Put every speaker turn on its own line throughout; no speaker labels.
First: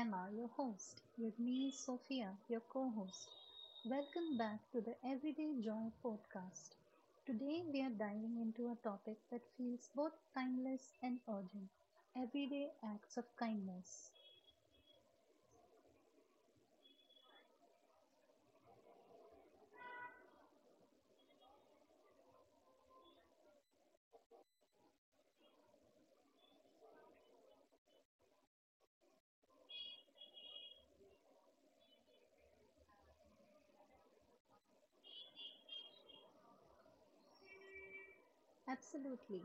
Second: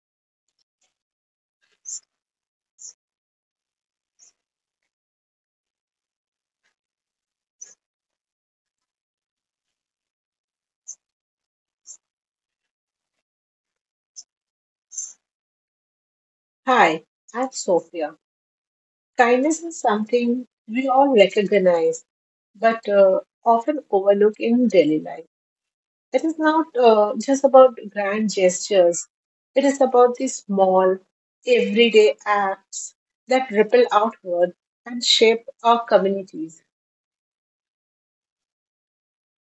Emma, your host. With me is Sophia, your co host. Welcome back to the Everyday Joy podcast. Today we are diving into a topic that feels both timeless and urgent, everyday acts of kindness.
Hi, I'm Sophia. Kindness is something we all recognize but often overlook in daily life. It is not just about grand gestures, it is about the small, everyday acts that ripple outward and shape our communities.
Absolutely.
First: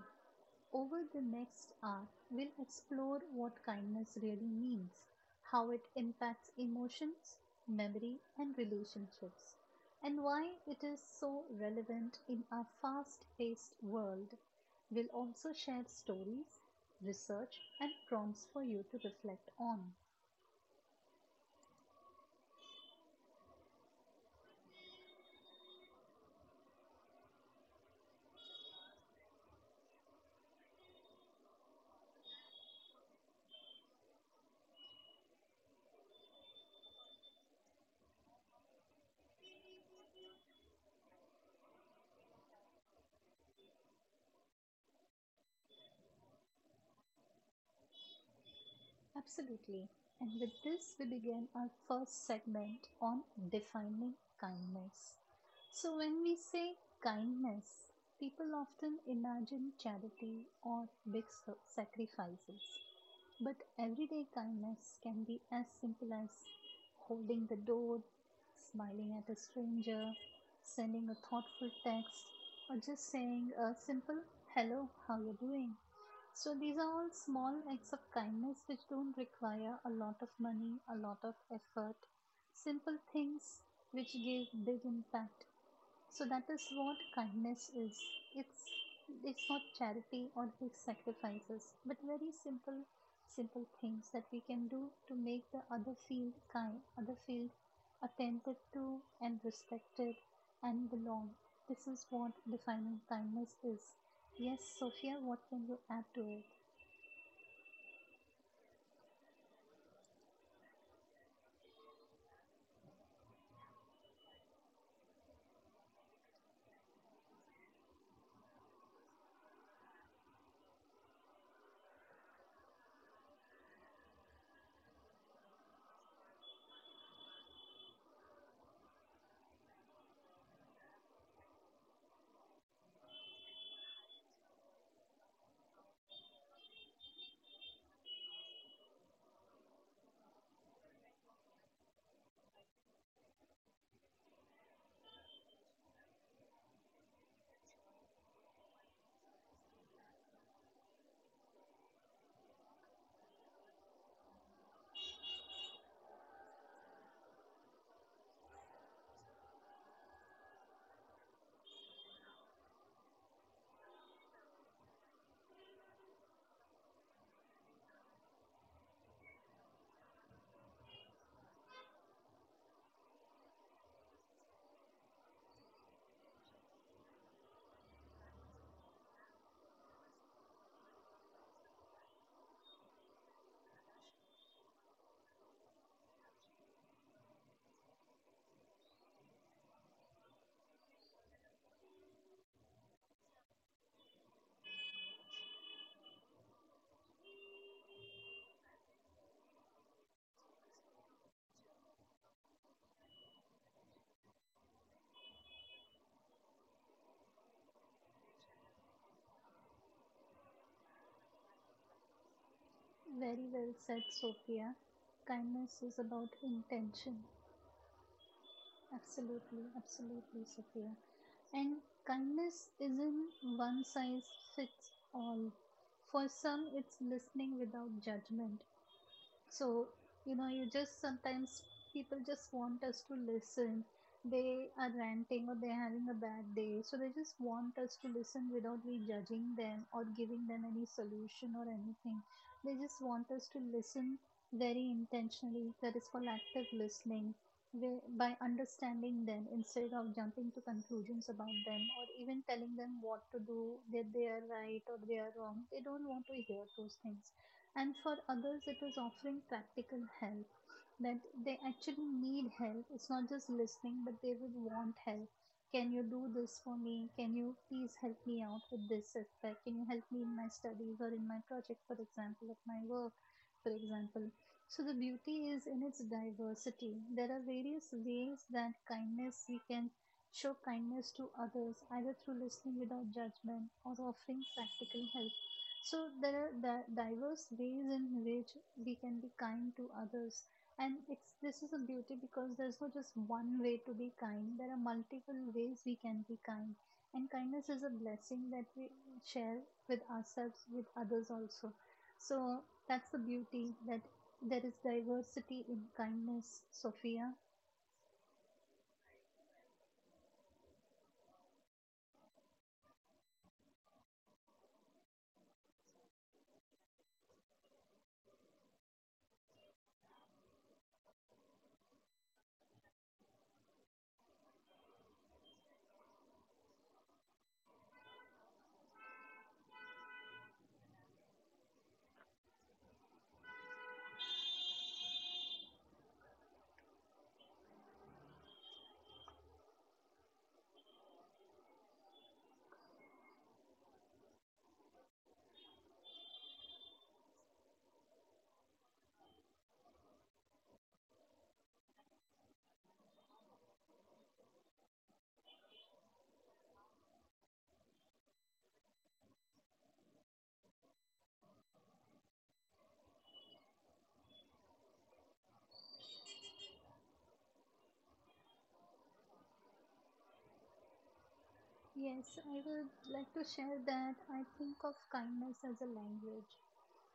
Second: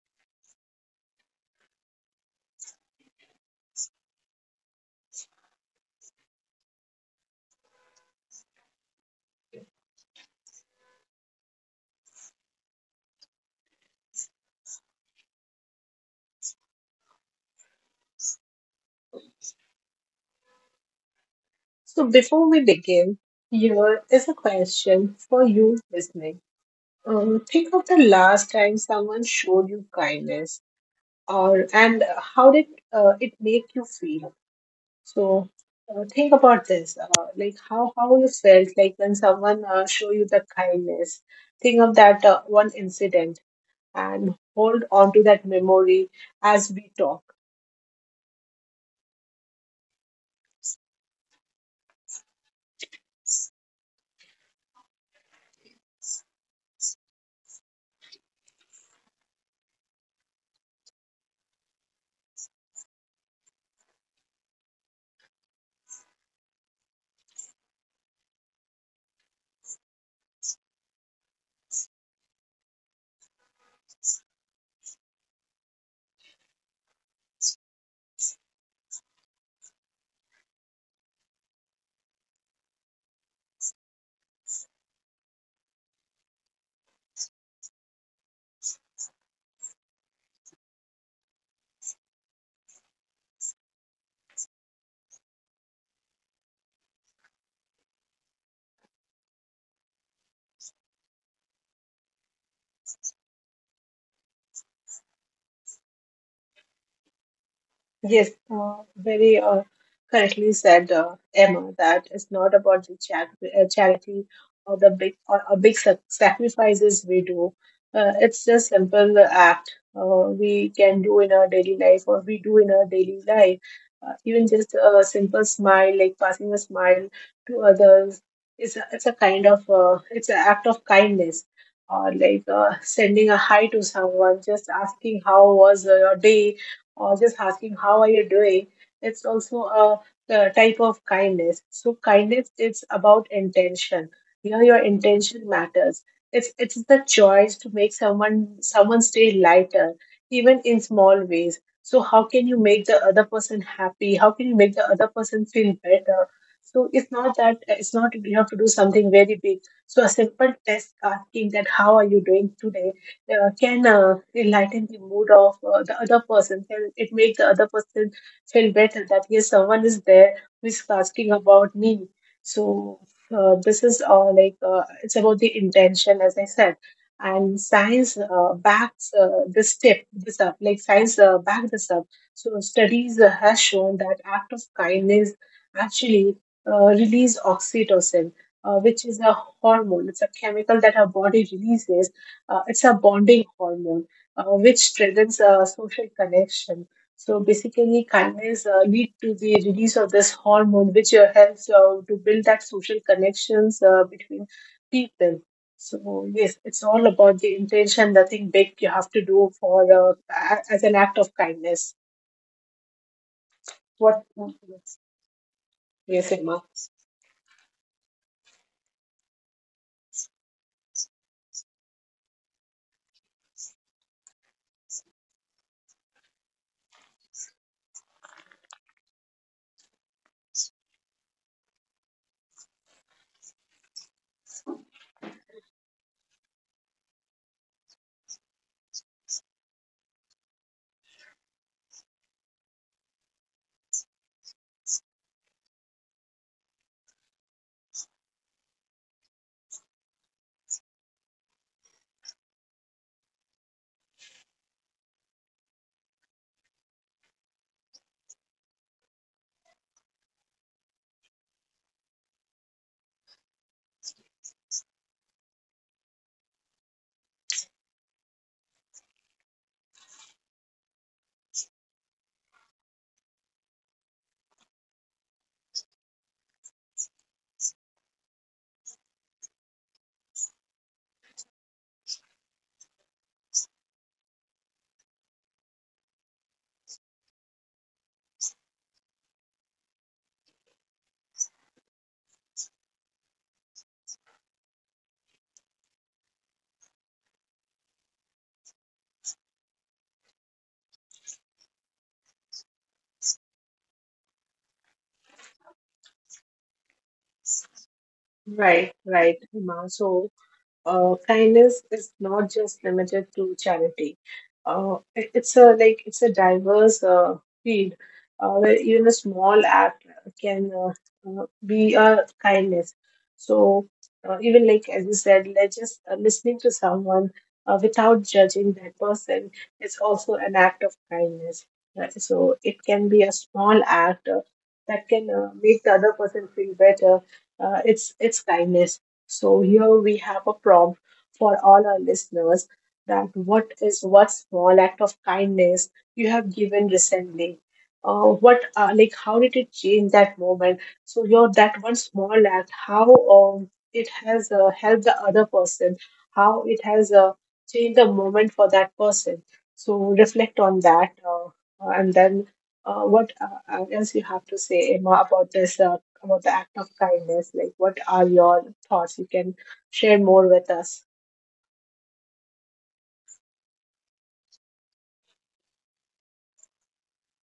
Over the next hour, we'll explore what kindness really means, how it impacts emotions, memory, and relationships, and why it is so relevant in our fast paced world. We'll also share stories, research, and prompts for you to reflect on.
So, before we begin, here is a question for you listening. Think of the last time someone showed you kindness or and how did it make you feel so think about this like how you felt like when someone show you the kindness, think of that one incident and hold on to that memory as we talk.
Absolutely. And with this, we begin our first segment on defining kindness. So, when we say kindness, people often imagine charity or big sacrifices. But everyday kindness can be as simple as holding the door, smiling at a stranger, sending a thoughtful text, or just saying a simple hello, how you doing? So these are all small acts of kindness which don't require a lot of money, a lot of effort. Simple things which give big impact, so that is what kindness is. It's it's not charity or big sacrifices, but very simple things that we can do to make the other feel kind, other feel attended to and respected and belong. This is what defining kindness is. Yes, Sophia, what can you add to it?
Yes, very correctly said, Emma, that it's not about the charity or the big or big sacrifices we do. It's just simple act we can do in our daily life or we do in our daily life. Even just a simple smile, like passing a smile to others, it's a kind of it's an act of kindness. Or like sending a hi to someone, just asking how was your day, or just asking how are you doing, it's also a, type of kindness. So kindness is about intention. Your intention matters. It's the choice to make someone's day lighter even in small ways. So how can you make the other person happy? How can you make the other person feel better? So it's not that, it's not you have to do something very big. So a simple test, asking that how are you doing today, can enlighten the mood of the other person. Can it make the other person feel better that yes, someone is there who is asking about me. So this is like it's about the intention, as I said, and science backs this up. Like science back this up. So studies has shown that act of kindness actually release oxytocin. Which is a hormone. It's a chemical that our body releases, it's a bonding hormone which strengthens social connection. So basically, kindness lead to the release of this hormone, which helps to build that social connections between people. So yes, it's all about the intention. Nothing big you have to do for as an act of kindness.
Very well said,
What?
Sophia. Kindness is
Yes,
about
Emma.
intention. Absolutely, absolutely, Sophia. And kindness isn't one size fits all. For some, it's listening without judgment. So, you know, you just sometimes people just want us to listen. They are ranting or they're having a bad day. So they just want us to listen without we judging them or giving them any solution or anything. They just want us to listen very intentionally. That is called active listening. By understanding them instead of jumping to conclusions about them or even telling them what to do, that they are right or they are wrong, they don't want to hear those things. And for others, it is offering practical help, that they actually need help. It's not just listening, but they would want help. Can you do this for me? Can you please help me out with this aspect? Can you help me in my studies or in my project, for example, of my work, for example? So the beauty is in its diversity. There are various ways that kindness we can show kindness to others, either through listening without judgment or offering practical help. So there are diverse ways in which we can be kind to others, and it's this is a beauty because there's not just one way to be kind. There are multiple ways we can be kind, and kindness is a blessing that we share with ourselves, with others also. So that's the beauty, that there is diversity in kindness, Sophia.
Right, right, Emma. So kindness is not just limited to charity. It- it's a like it's a diverse field where even a small act can be a kindness. So even like as you said, like just listening to someone without judging that person is also an act of kindness. Right? So it can be a small act that can make the other person feel better. It's kindness. So here we have a prompt for all our listeners, that what is, what small act of kindness you have given recently? What like how did it change that moment? So your that one small act, how it has helped the other person, how it has changed the moment for that person. So reflect on that, and then what else you have to say, Emma, about this about the act of kindness. Like, what are your thoughts? You can share more with us.
Yes, I would like to share that I think of kindness as a language.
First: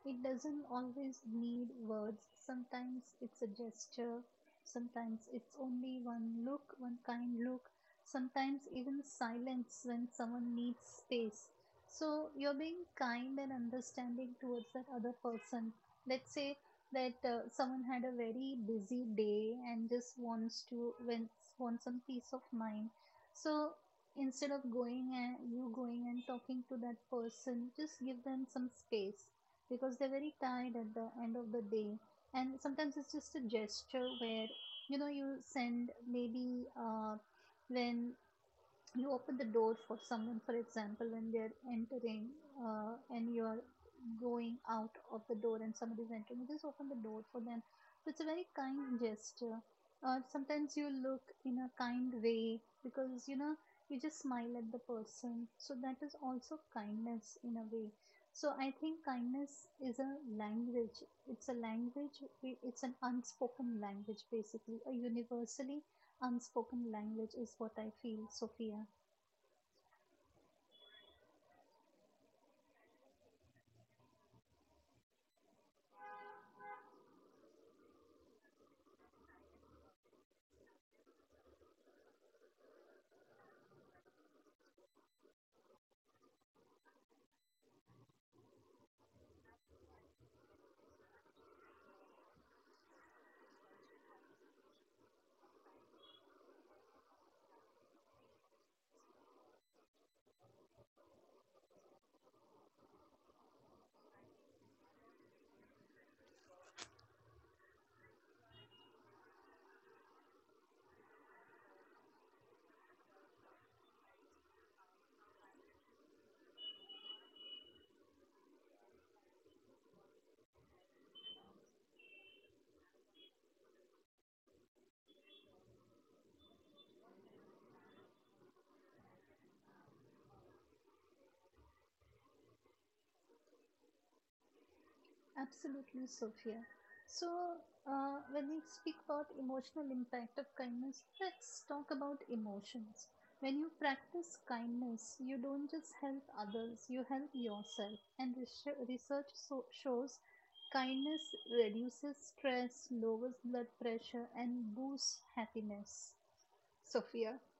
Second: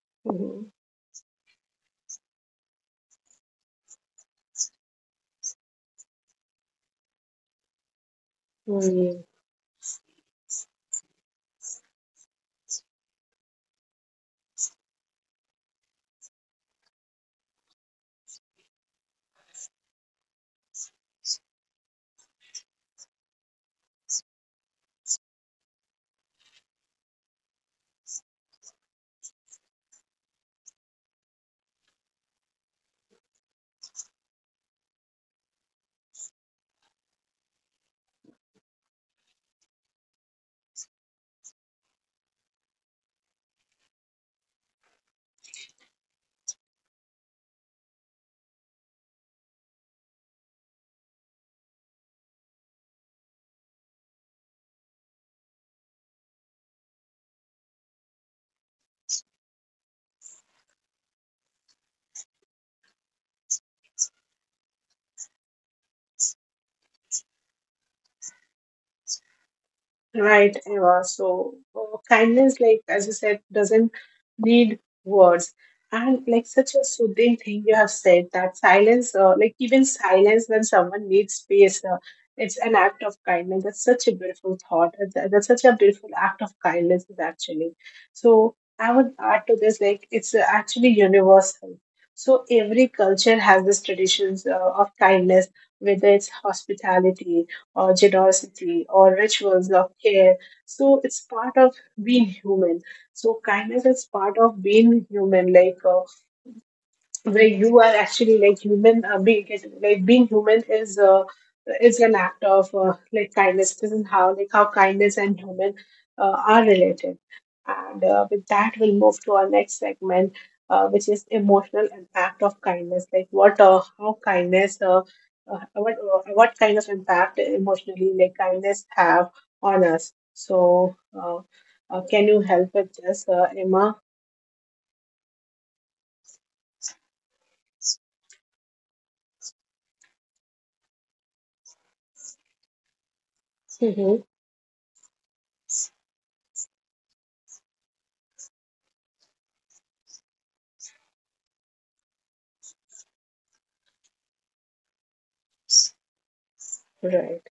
It doesn't
Mhm.
always need words. Sometimes it's a gesture. Sometimes it's only one look, one kind look. Sometimes even silence when someone needs space. So you're being kind and understanding towards that other person. Let's say that someone had a very busy day and just wants some peace of mind. So instead of going and you going and talking to that person, just give them some space because they're very tired at the end of the day. And sometimes it's just a gesture where, you know, you send maybe when you open the door for someone, for example, when they're entering, and you're going out of the door and somebody's entering, you just open the door for them. So it's a very kind gesture. Sometimes you look in a kind way because, you know, you just smile at the person. So that is also kindness in a way. So I think kindness is a language. It's a language. It's an unspoken language, basically, a universally unspoken language is what I feel, Sophia.
Right, Eva. So kindness, like as you said, doesn't need words. And like such a soothing thing you have said, that silence, like even silence when someone needs space, it's an act of kindness. That's such a beautiful thought. That's such a beautiful act of kindness, is actually. So I would add to this, like it's actually universal. So every culture has this traditions of kindness, whether it's hospitality or generosity or rituals of care. So it's part of being human. So kindness is part of being human. Like where you are actually like human being, like being human is an act of like kindness. This is how, like how kindness and human are related. And with that, we'll move to our next segment, which is emotional impact of kindness. Like what how kindness what kind of impact emotionally, like kindness have on us. So can you help with this, Emma?
Absolutely, Sophia. So, when we speak about emotional impact of kindness, let's talk about emotions. When you
Hmm.
practice kindness, you don't just help others, you help yourself. And research shows kindness reduces stress, lowers blood pressure, and boosts happiness. Sophia.
Right,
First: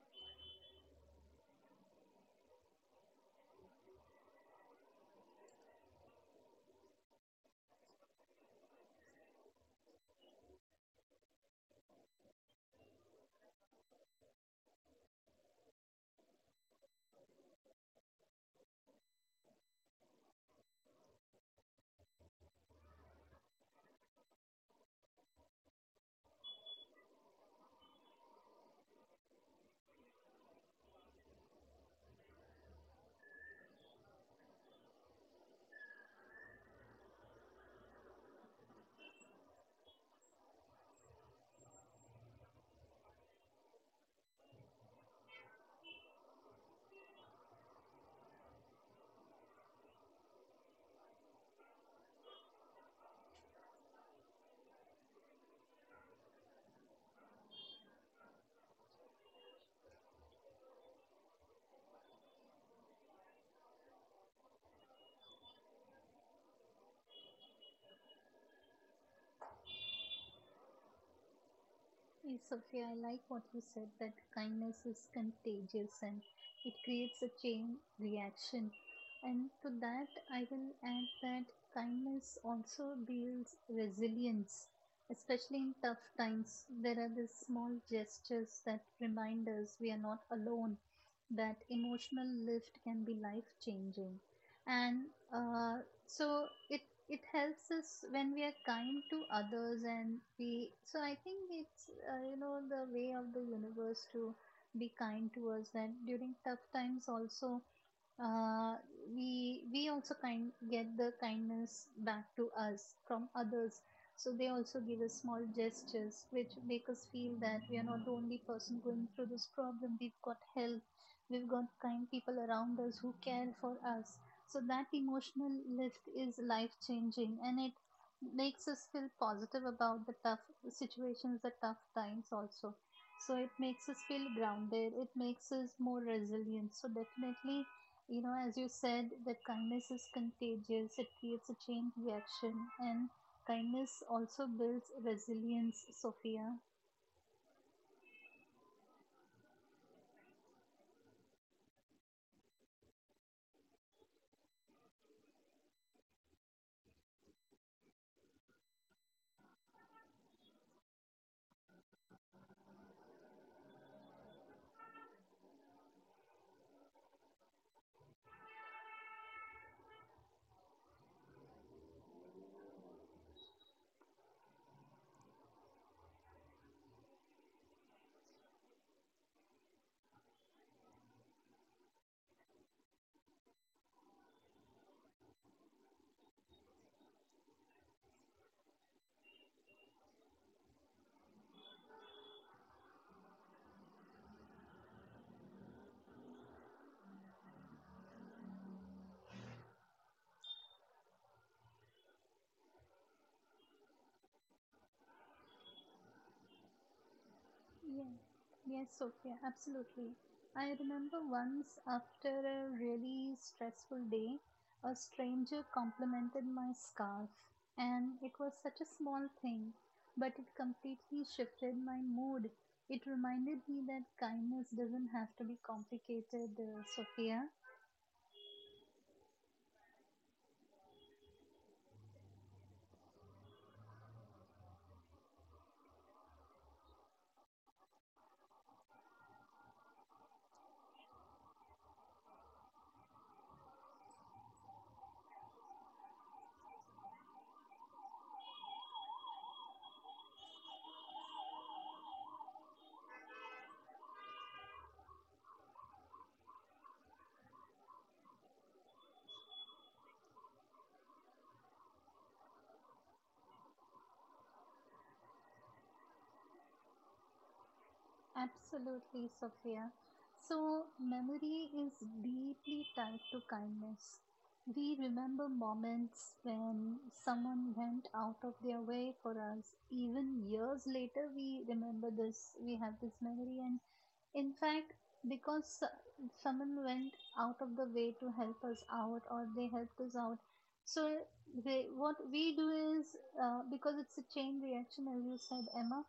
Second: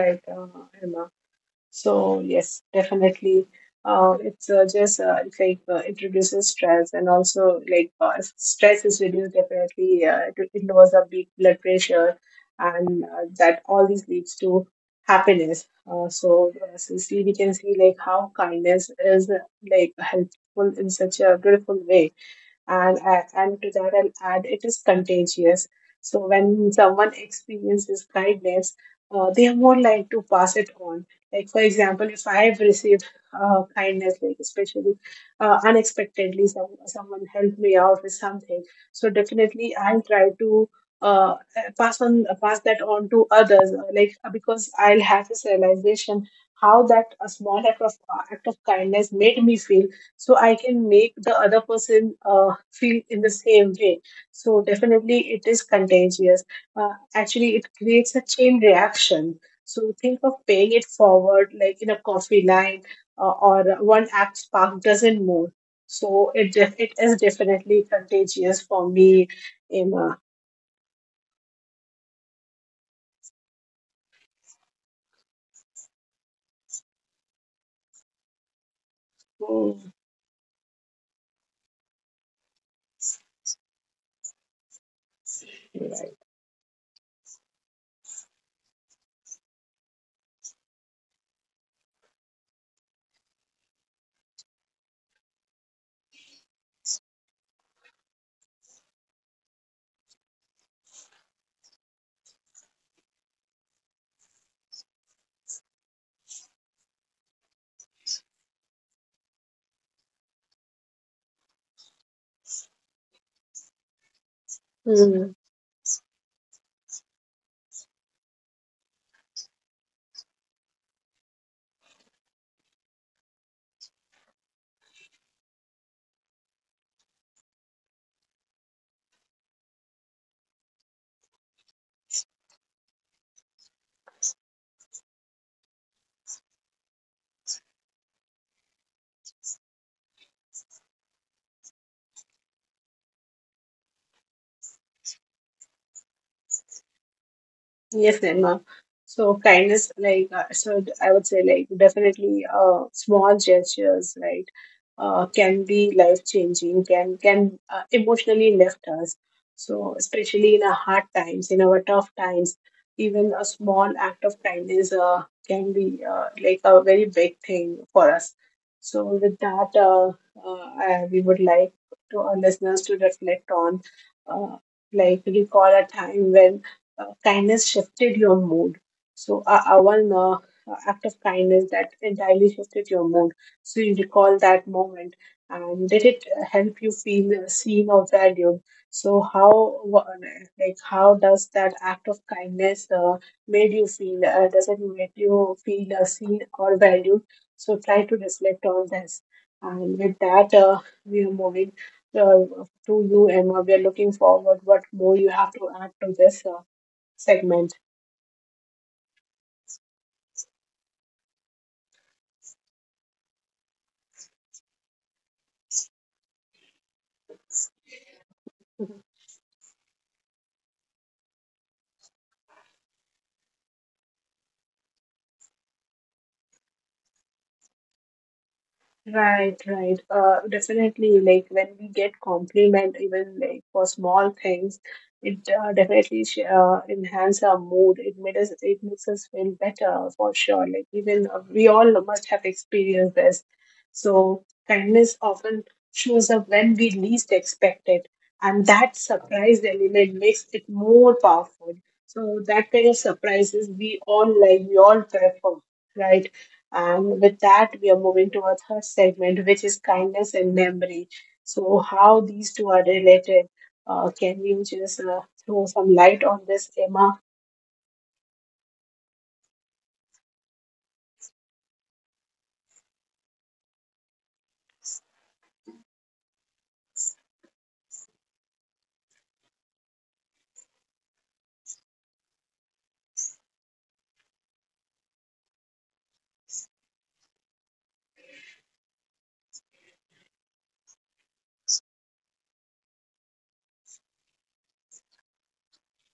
right, Emma. So yes, definitely. It's just it's like it reduces stress and also like if stress is reduced definitely. It lowers our big blood pressure, and that, all this leads to happiness. So so see, we can see like how kindness is like helpful in such a beautiful way. And and to that I'll add, it is contagious. So when someone experiences kindness, they are more like to pass it on. Like for example, if I have received kindness, like especially unexpectedly, someone helped me out with something, so definitely I'll try to uh, pass that on to others. Like because I'll have this realization how that a small act of kindness made me feel, so I can make the other person feel in the same way. So definitely it is contagious. Actually, it creates a chain reaction. So think of paying it forward, like in a coffee line, or one act spark doesn't move. So it it is definitely contagious for me, Emma.
Yeah, Sophia, I like what you said, that kindness is contagious and it creates a chain reaction. And to
Mm.
that, I will add that kindness also builds resilience, especially in tough times. There are these small gestures that remind us we are not alone, that emotional lift can be life changing. And uh, so it helps us when we are kind to others. And we, so I think it's you know, the way of the universe to be kind to us, that during tough times also, uh, we also kind get the kindness back to us from others. So they also give us
Right.
small gestures which make us feel that we are not the only person going through this problem. We've got help, we've got kind people around us who care for us. So that emotional lift is life changing, and it makes us feel positive about the tough situations, the tough times also. So it makes us feel grounded, it makes us more resilient. So definitely, you know, as you said, that kindness is contagious, it creates a chain reaction, and kindness also builds resilience, Sophia.
Yes, Nirma. So kindness, like I would say like definitely, small gestures, right, can be life changing. Can emotionally lift us. So especially in our hard times, in our tough times, even a small act of kindness can be like a very big thing for us. So with that, we would like to our listeners to reflect on, uh, like recall a time when kindness shifted your mood. So one act of kindness that entirely shifted your mood. So you recall that moment, and did it help you feel seen or valued? So like how does that act of kindness made you feel? Does it make you feel seen or valued? So try to reflect on this. And with that, we are moving to you, Emma. We are looking forward what more you have to add to this segment.
Yeah. Yes, Sophia, absolutely. I remember once after a really stressful day, a stranger complimented my scarf, and it was such a small thing, but it completely shifted my mood. It reminded me that kindness doesn't have to be complicated, Sophia.
Right, right. Definitely, like when we get compliment, even like for small things, it definitely enhance our mood. It makes us feel better for sure. Like even we all must have experienced this. So kindness often shows up when we least expect it, and that surprise element makes it more powerful. So that kind of surprises we all like, we all prefer, right? And with that, we are moving to our third segment, which is kindness and memory. So, how these two are related? Can you just throw some light on this, Emma?
Absolutely, Sophia. So, memory is deeply tied to kindness. We remember moments when someone went out of their way for us. Even years later, we remember this. We have this memory, and in fact, because someone went out of the way to help us out, or they helped us out. So they, what we do is, because it's a chain reaction, as you said, Emma.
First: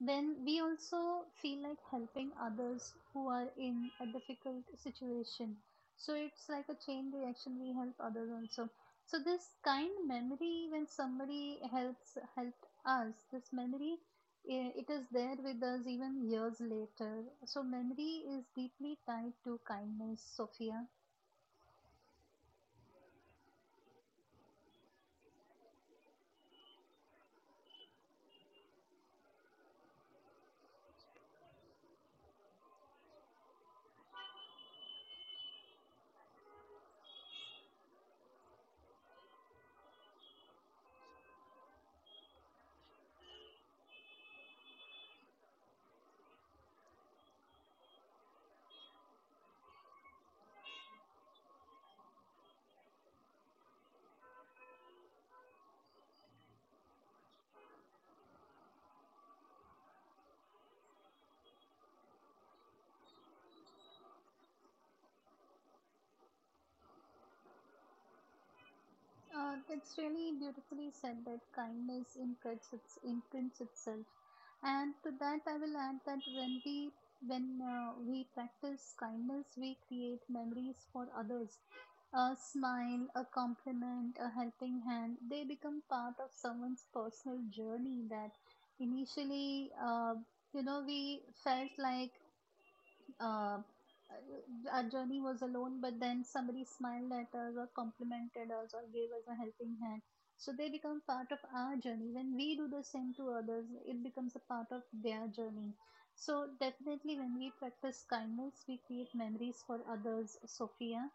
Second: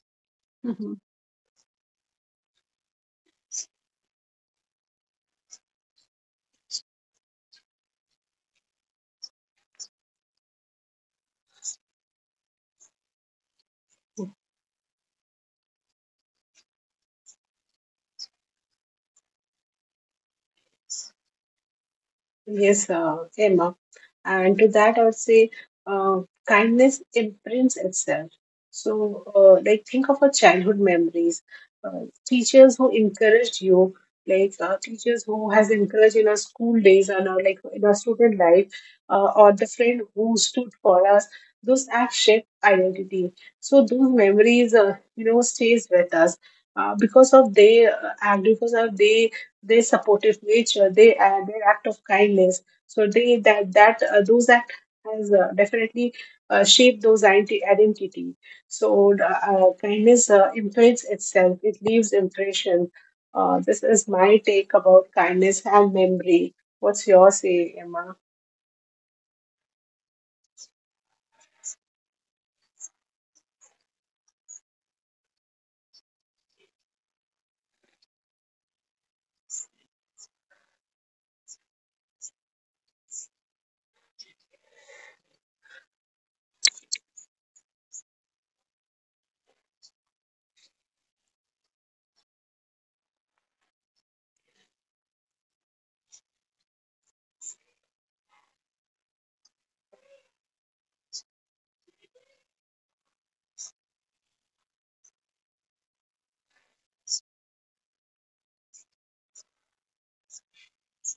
Then we also feel like helping others who are in a difficult situation. So it's like a chain reaction. We help others also. So this kind memory, when somebody helps helped us, this memory, it is there with us even years later. So, memory is deeply tied to kindness, Sophia.
Yes, Emma. And to that, I would say uh, kindness imprints itself. So, like, think of our childhood memories, teachers who encouraged you, like teachers who has encouraged in our school days and our like in our student life, or the friend who stood for us. Those acts shape identity. So those memories, you know, stays with us because of they act because of they, their supportive nature, they their act of kindness. So they, that that those act has definitely shaped those identity. So kindness imprints itself; it leaves impression. This is my take about kindness and memory. What's your say, Emma?
It's really beautifully said that kindness imprints itself. And to that, I will add that when we practice kindness, we create memories for others. A smile, a compliment, a helping hand, they become part of someone's personal journey, that initially you know, we felt like uh, our journey was alone, but then somebody smiled at us or complimented us or gave us a helping hand. So they become part of our journey. When we do the same to others, it becomes a part of their journey. So definitely, when we practice kindness, we create memories for others. Sophia,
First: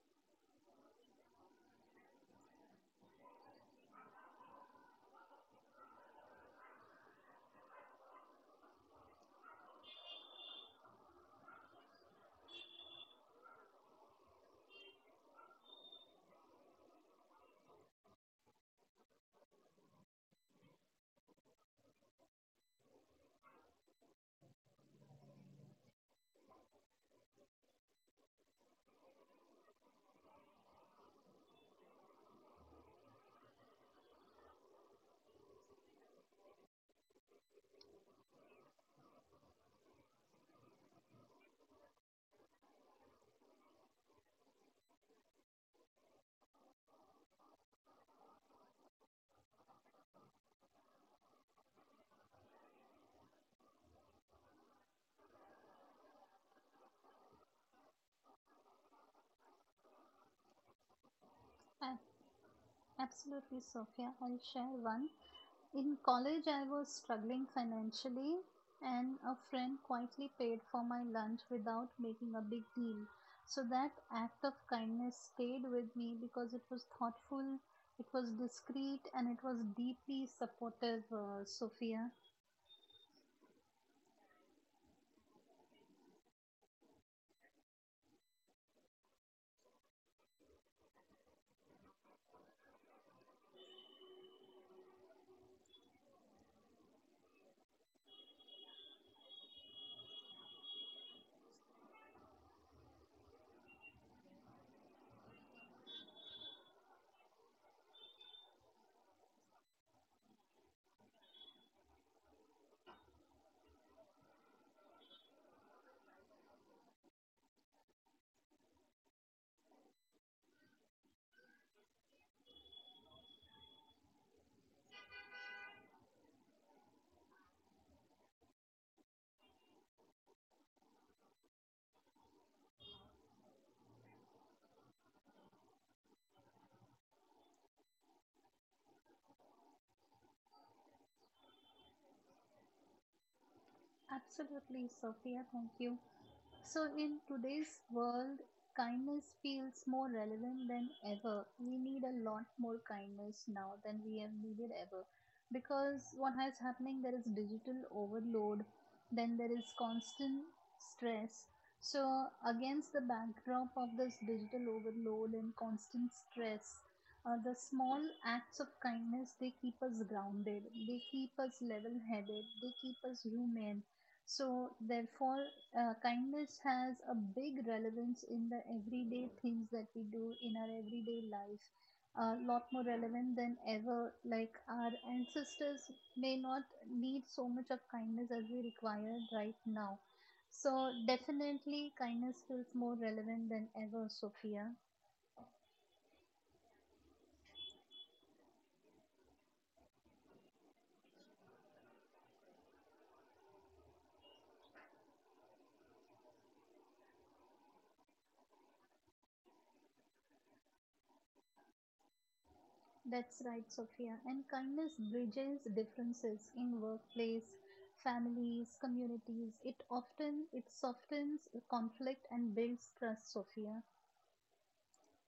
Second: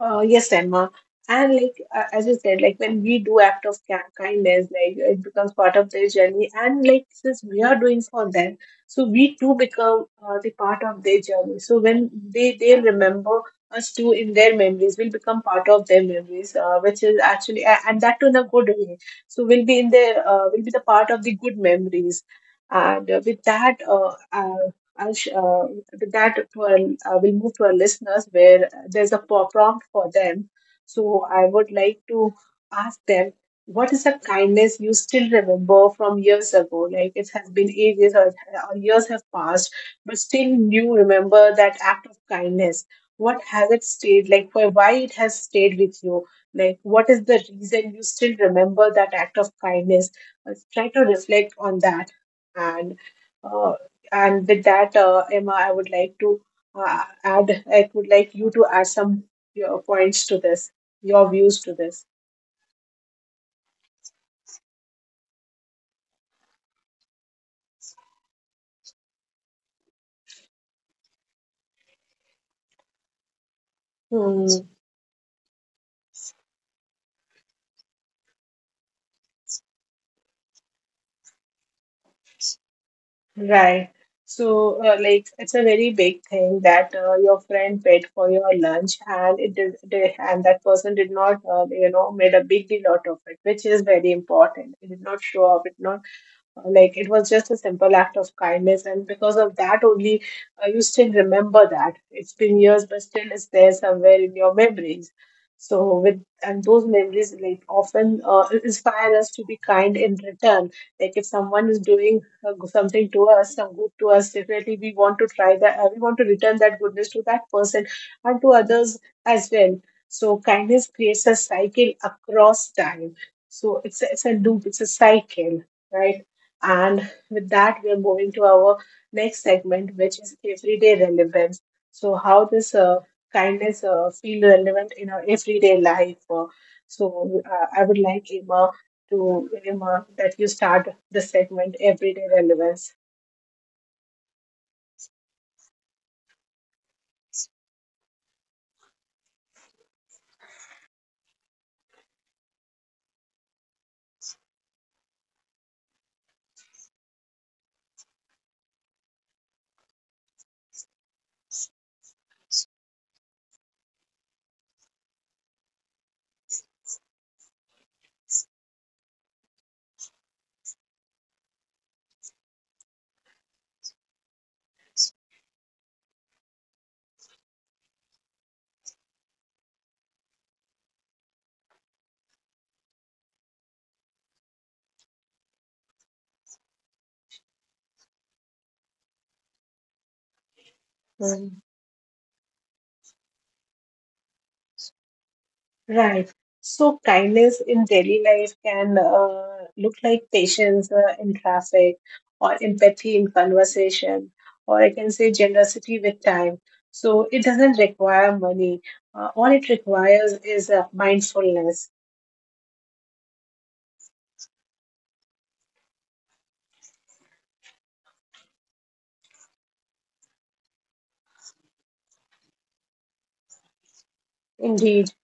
Yes, Emma. And like as you said, like when we do act of kindness, like it becomes part of their journey. And like since we are doing for them, so we too become the part of their journey. So when they remember us too in their memories, we'll become part of their memories, which is actually and that too in a good way. So we'll be in their we'll be the part of the good memories. And with that, Ansh, uh, with that to our, we'll move to our listeners where there's a prompt for them. So I would like to ask them, what is the kindness you still remember from years ago? Like it has been ages or years have passed, but still you remember that act of kindness. What has it stayed like? Why it has stayed with you? Like what is the reason you still remember that act of kindness? Try to reflect on that and uh, and with that, Emma, I would like to add, I would like you to add some your points to this, your views to this.
A- absolutely, Sophia. I'll share one. In college, I was struggling financially, and a friend quietly paid for my lunch without making a big deal. So that
Hmm.
act of kindness stayed with me because it was thoughtful, it was discreet, and it was deeply supportive, Sophia.
Right. So, like, it's a very big thing that your friend paid for your lunch, and that person did not, made a big deal out of it, which is very important. It did not show up. It not Like it was just a simple act of kindness, and because of that only, you still remember that. It's been years, but still it's there somewhere in your memories. So with and those memories like often inspire us to be kind in return. Like if someone is doing something to us, some good to us, definitely we want to try that. We want to return that goodness to that person and to others as well. So kindness creates a cycle across time. So it's a loop, it's a cycle, right? And with that, we are moving to our next segment, which is everyday relevance. So, how this kindness feel relevant in our everyday life. I would like Emma that you start the segment everyday relevance.
Absolutely, Sophia. Thank you. So, in today's world, kindness feels more relevant than ever. We need a lot more kindness now than we have needed ever, because what has happening there is digital overload, then there is constant stress. So, against the backdrop of this digital overload and constant stress, the small acts of kindness, they keep us grounded, they keep us level headed, they keep us human. So, therefore, kindness has a big relevance in the everyday things that we do in our everyday life. A lot more relevant than ever. Like, our ancestors may not need so much of kindness as we require right now. So, definitely, kindness feels more relevant than ever, Sophia.
Right. So kindness in daily life can look like patience in traffic or empathy in conversation, or I can say generosity with time. So it doesn't require money. All it requires is mindfulness.
That's right, Sophia. And kindness bridges differences in workplace, families, communities. It often it softens conflict and builds trust, Sophia.
Indeed.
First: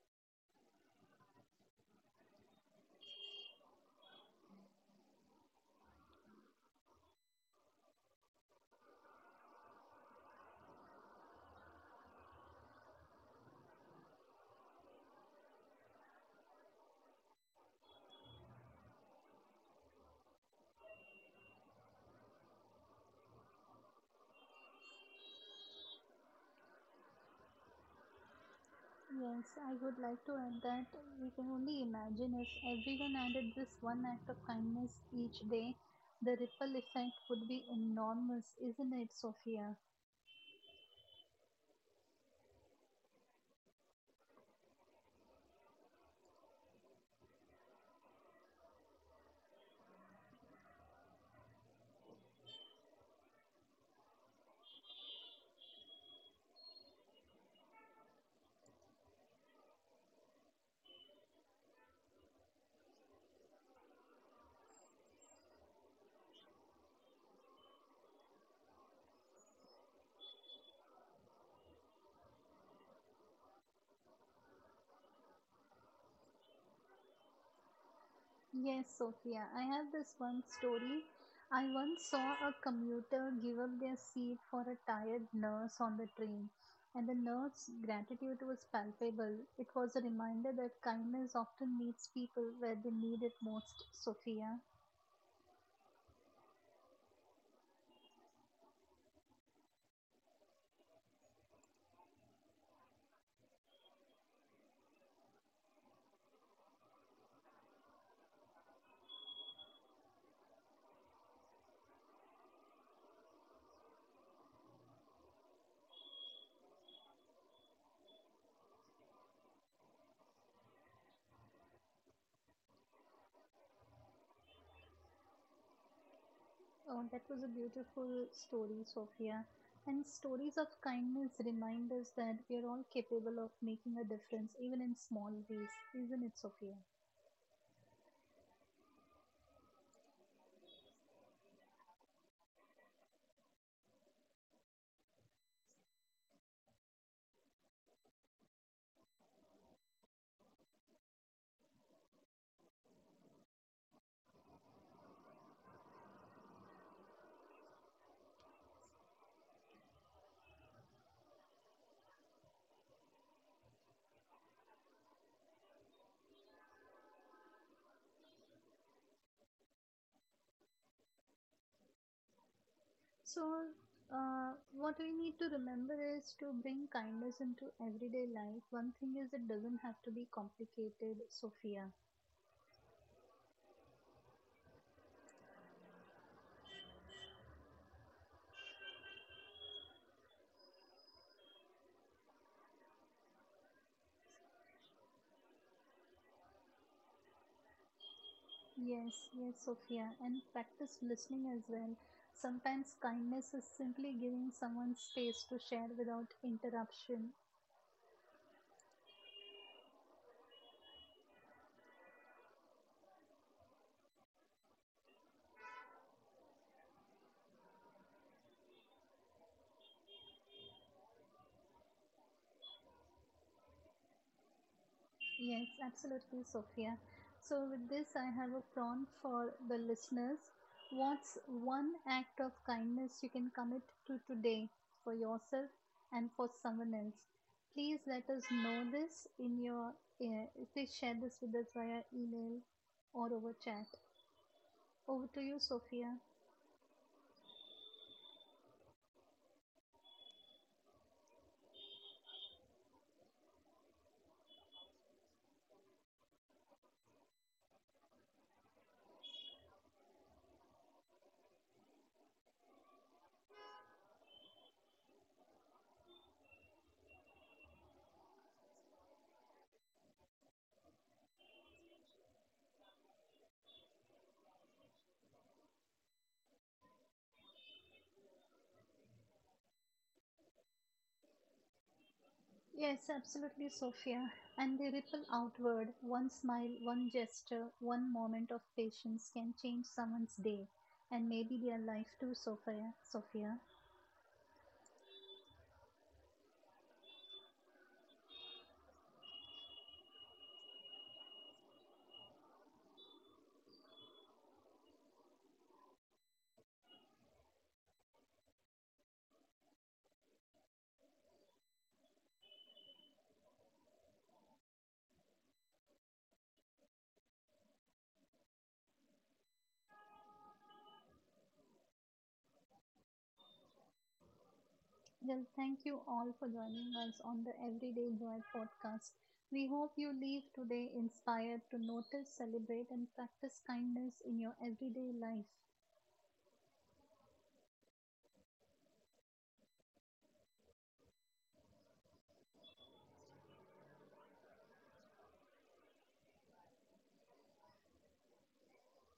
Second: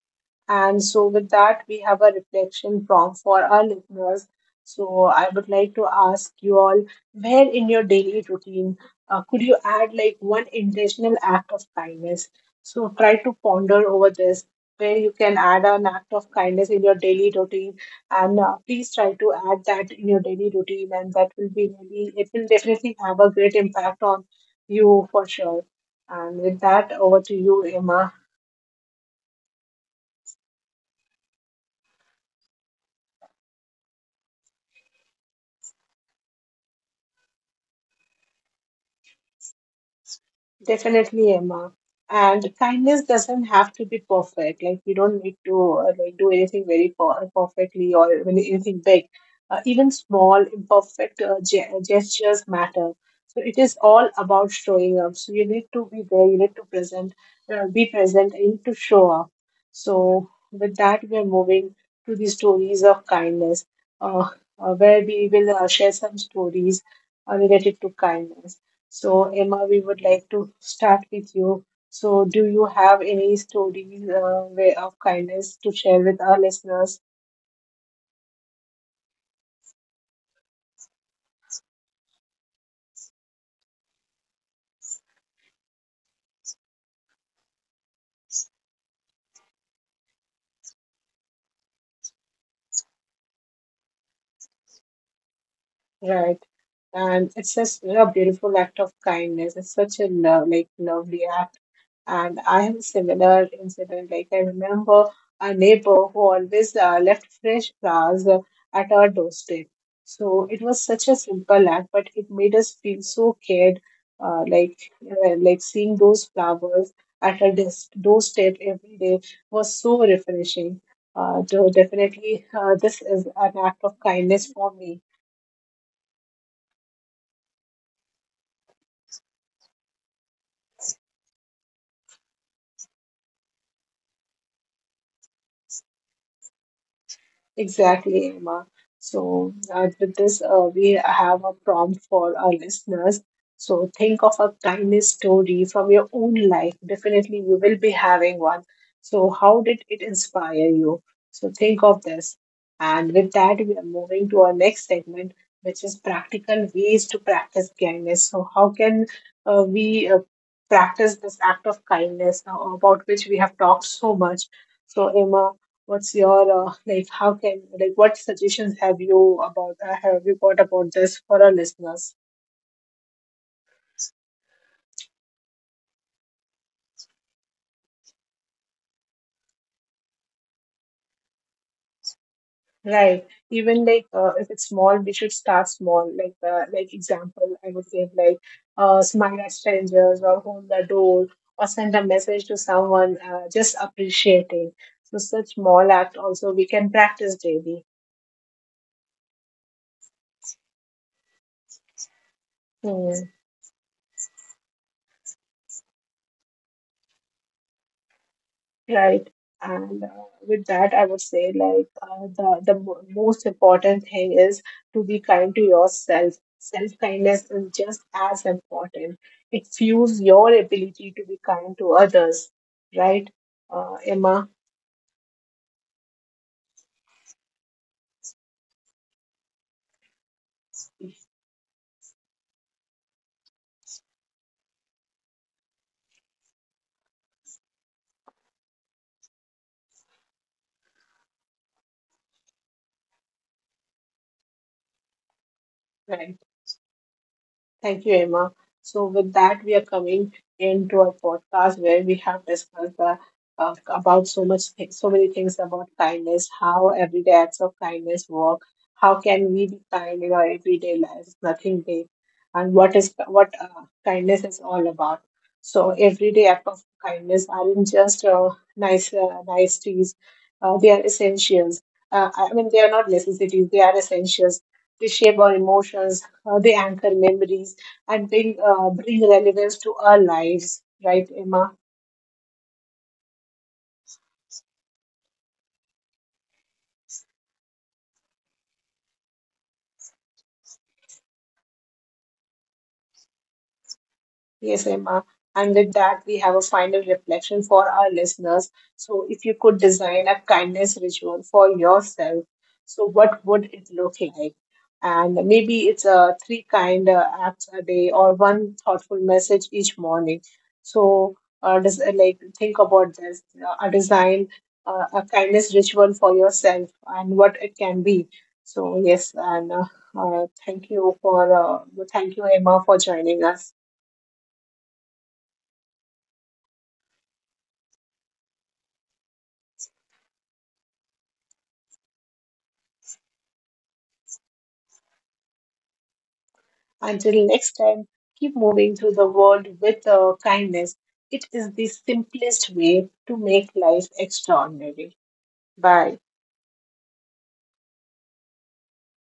And so, with that, we have a reflection prompt for our listeners. So, I would like to ask you all where in your daily routine could you add like one intentional act of kindness? So, try to ponder over this where you can add an act of kindness in your daily routine. And please try to add that in your daily routine, and that will be really, it will definitely have a great impact on you for sure. And with that, over to you, Emma.
Yes, I would like to add that we can only imagine if everyone added this one act of kindness each day, the ripple effect would be enormous, isn't it, Sophia?
Definitely, Emma. And kindness doesn't have to be perfect. Like you don't need to like do anything very perfectly or even anything big. Even small, imperfect gestures matter. So it is all about showing up. So you need to be there. You need to present, be present. You need to show up. So with that, we are moving to the stories of kindness, uh, where we will share some stories related to kindness. So, Emma, we would like to start with you. So, do you have any stories way of kindness to share with our listeners?
Yes, Sophia, I have this one story. I once saw a commuter give up their seat for a tired nurse on the train, and the nurse's gratitude was palpable. It was a reminder that kindness often meets people where they need it most, Sophia.
Right. And it's just a beautiful act of kindness. It's such a love, like lovely act. And I have a similar incident. Like I remember a neighbor who always left fresh flowers at our doorstep. So it was such a simple act, but it made us feel so cared. Uh, like like seeing those flowers at our doorstep every day was so refreshing. So definitely, this is an act of kindness for me.
Oh, that was a beautiful story, Sophia. And stories of kindness remind us that we are all capable of making a difference, even in small ways, isn't it, Sophia?
Exactly, Emma. So, with this, we have a prompt for our listeners. So, think of a kindness story from your own life. Definitely, you will be having one. So, how did it inspire you? So, think of this. And with that, we are moving to our next segment, which is practical ways to practice kindness. So, how can we practice this act of kindness now, about which we have talked so much? So, Emma, what's your How can what suggestions have you about have you got about this for our listeners?
So, what we need to remember is to bring kindness into everyday life. One thing is, it doesn't have to be complicated, Sophia.
Right. Even if it's small, we should start small. Like example, I would give like smile at strangers or hold the door or send a message to someone. Just appreciating. So such small act also we can practice daily.
Yes, yes, Sophia. And practice listening as well. Sometimes
Hmm.
kindness is simply giving someone space to share without interruption.
Right. And with that, I would say like the most important thing is to be kind to yourself. Self-kindness is just as important. It fuels your ability to be kind to others, right, Emma?
Yes, absolutely, Sophia. So, with this, I have a prompt for the listeners. What's one act of kindness you can commit to today, for yourself and for someone else? Please let us know this in your. Uh, please share this with us via email or over chat. Over to you, Sophia.
Right. Thank you, Emma. So, with that, we are coming into our podcast where we have discussed about so much, so many things about kindness, how everyday acts of kindness work, how can we be kind in our everyday lives, nothing big, and what kindness is all about. So, everyday act of kindness aren't just nice niceties; they are essentials. I mean, they are not necessities; they are essentials. They shape our emotions, they anchor memories and bring relevance to our lives, right, Emma?
Yes, absolutely, Sophia. And they ripple outward. One smile, one gesture, one moment of patience can change someone's day and maybe their life too, Sophia. Sophia.
Yes, Emma. And with that, we have a final reflection for our listeners. So, if you could design a kindness ritual for yourself, so what would it look like? And maybe it's a three kind acts a day or one thoughtful message each morning. So, like think about this: a design a kindness ritual for yourself and what it can be. So, yes, and thank you for thank you, Emma, for joining us.
Well, thank you all for joining us on the Everyday Joy podcast. We hope you leave today inspired to notice, celebrate, and practice kindness in your everyday life.
Until next time, keep moving through the world with kindness. It is the simplest way to make life extraordinary. Bye.